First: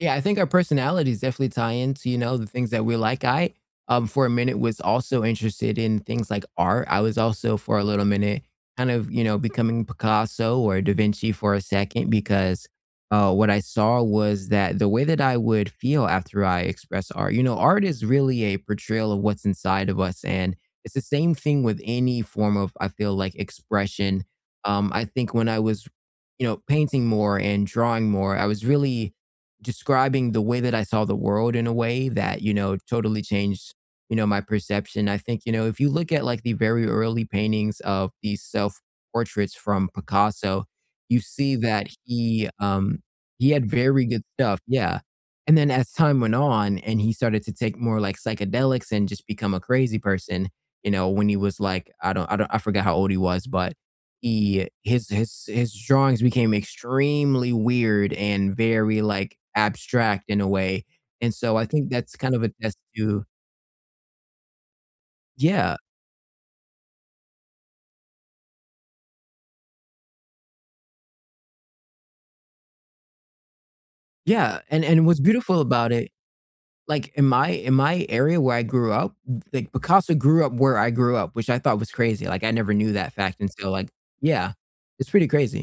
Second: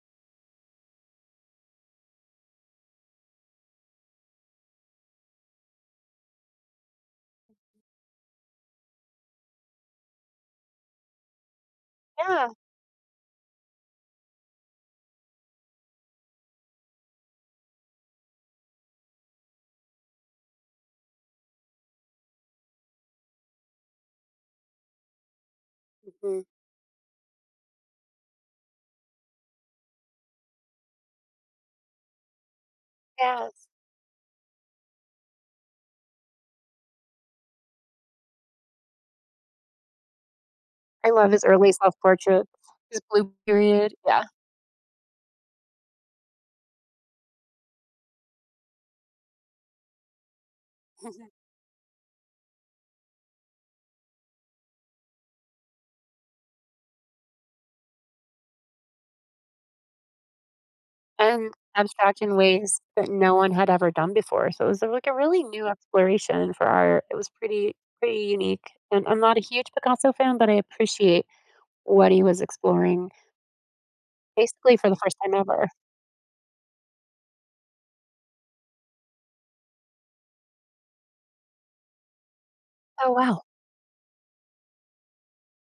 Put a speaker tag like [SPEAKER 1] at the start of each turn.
[SPEAKER 1] Yeah, I think our personalities definitely tie into, you know, the things that we like I, um, for a minute was also interested in things like art. I was also, for a little minute, kind of, you know, becoming Picasso or da Vinci for a second,
[SPEAKER 2] Yeah.
[SPEAKER 1] because, uh, what I saw was that the way that I would feel after I express art you know, art is really a portrayal of what's inside of us, and it's the same thing with any form of, I feel like, expression. Um, I think when I was,
[SPEAKER 2] Mhm.
[SPEAKER 1] you know, painting more, and drawing more, I was really describing the way that I saw the world, in a way, that, you know, totally
[SPEAKER 2] Yes.
[SPEAKER 1] changed, you know, my perception I think, you know, if you look at, like, the very early paintings of these self-portraits from Picasso,
[SPEAKER 2] I
[SPEAKER 1] you
[SPEAKER 2] love his
[SPEAKER 1] see
[SPEAKER 2] early
[SPEAKER 1] that he,
[SPEAKER 2] self-portraits.
[SPEAKER 1] um
[SPEAKER 2] His Blue
[SPEAKER 1] he had
[SPEAKER 2] Period,
[SPEAKER 1] very good
[SPEAKER 2] yeah.
[SPEAKER 1] stuff, yeah. And then as time went on, and he started to take more, like, psychedelics, and just become a crazy person, you know, when he was, like I don't I don't I forgot how old he was, but he his his his drawings became extremely weird, and very, like, abstract in a way, and
[SPEAKER 2] And
[SPEAKER 1] so I think that's
[SPEAKER 2] abstract
[SPEAKER 1] kind
[SPEAKER 2] in
[SPEAKER 1] of a test
[SPEAKER 2] ways that
[SPEAKER 1] to
[SPEAKER 2] no one had ever done before, so it was a like, a really new
[SPEAKER 1] Yeah.
[SPEAKER 2] exploration for art. It was pretty, pretty unique, and I'm not a huge Picasso fan, but I appreciate what he was exploring
[SPEAKER 1] Yeah,
[SPEAKER 2] basically,
[SPEAKER 1] and
[SPEAKER 2] for the
[SPEAKER 1] and
[SPEAKER 2] first
[SPEAKER 1] what's
[SPEAKER 2] time
[SPEAKER 1] beautiful
[SPEAKER 2] ever.
[SPEAKER 1] about it like, in my in my area where I grew up, w like, Picasso grew up where I grew up, which I thought was crazy, like, I never knew
[SPEAKER 2] Oh,
[SPEAKER 1] that fact
[SPEAKER 2] wow.
[SPEAKER 1] and so, like yeah. It's pretty crazy.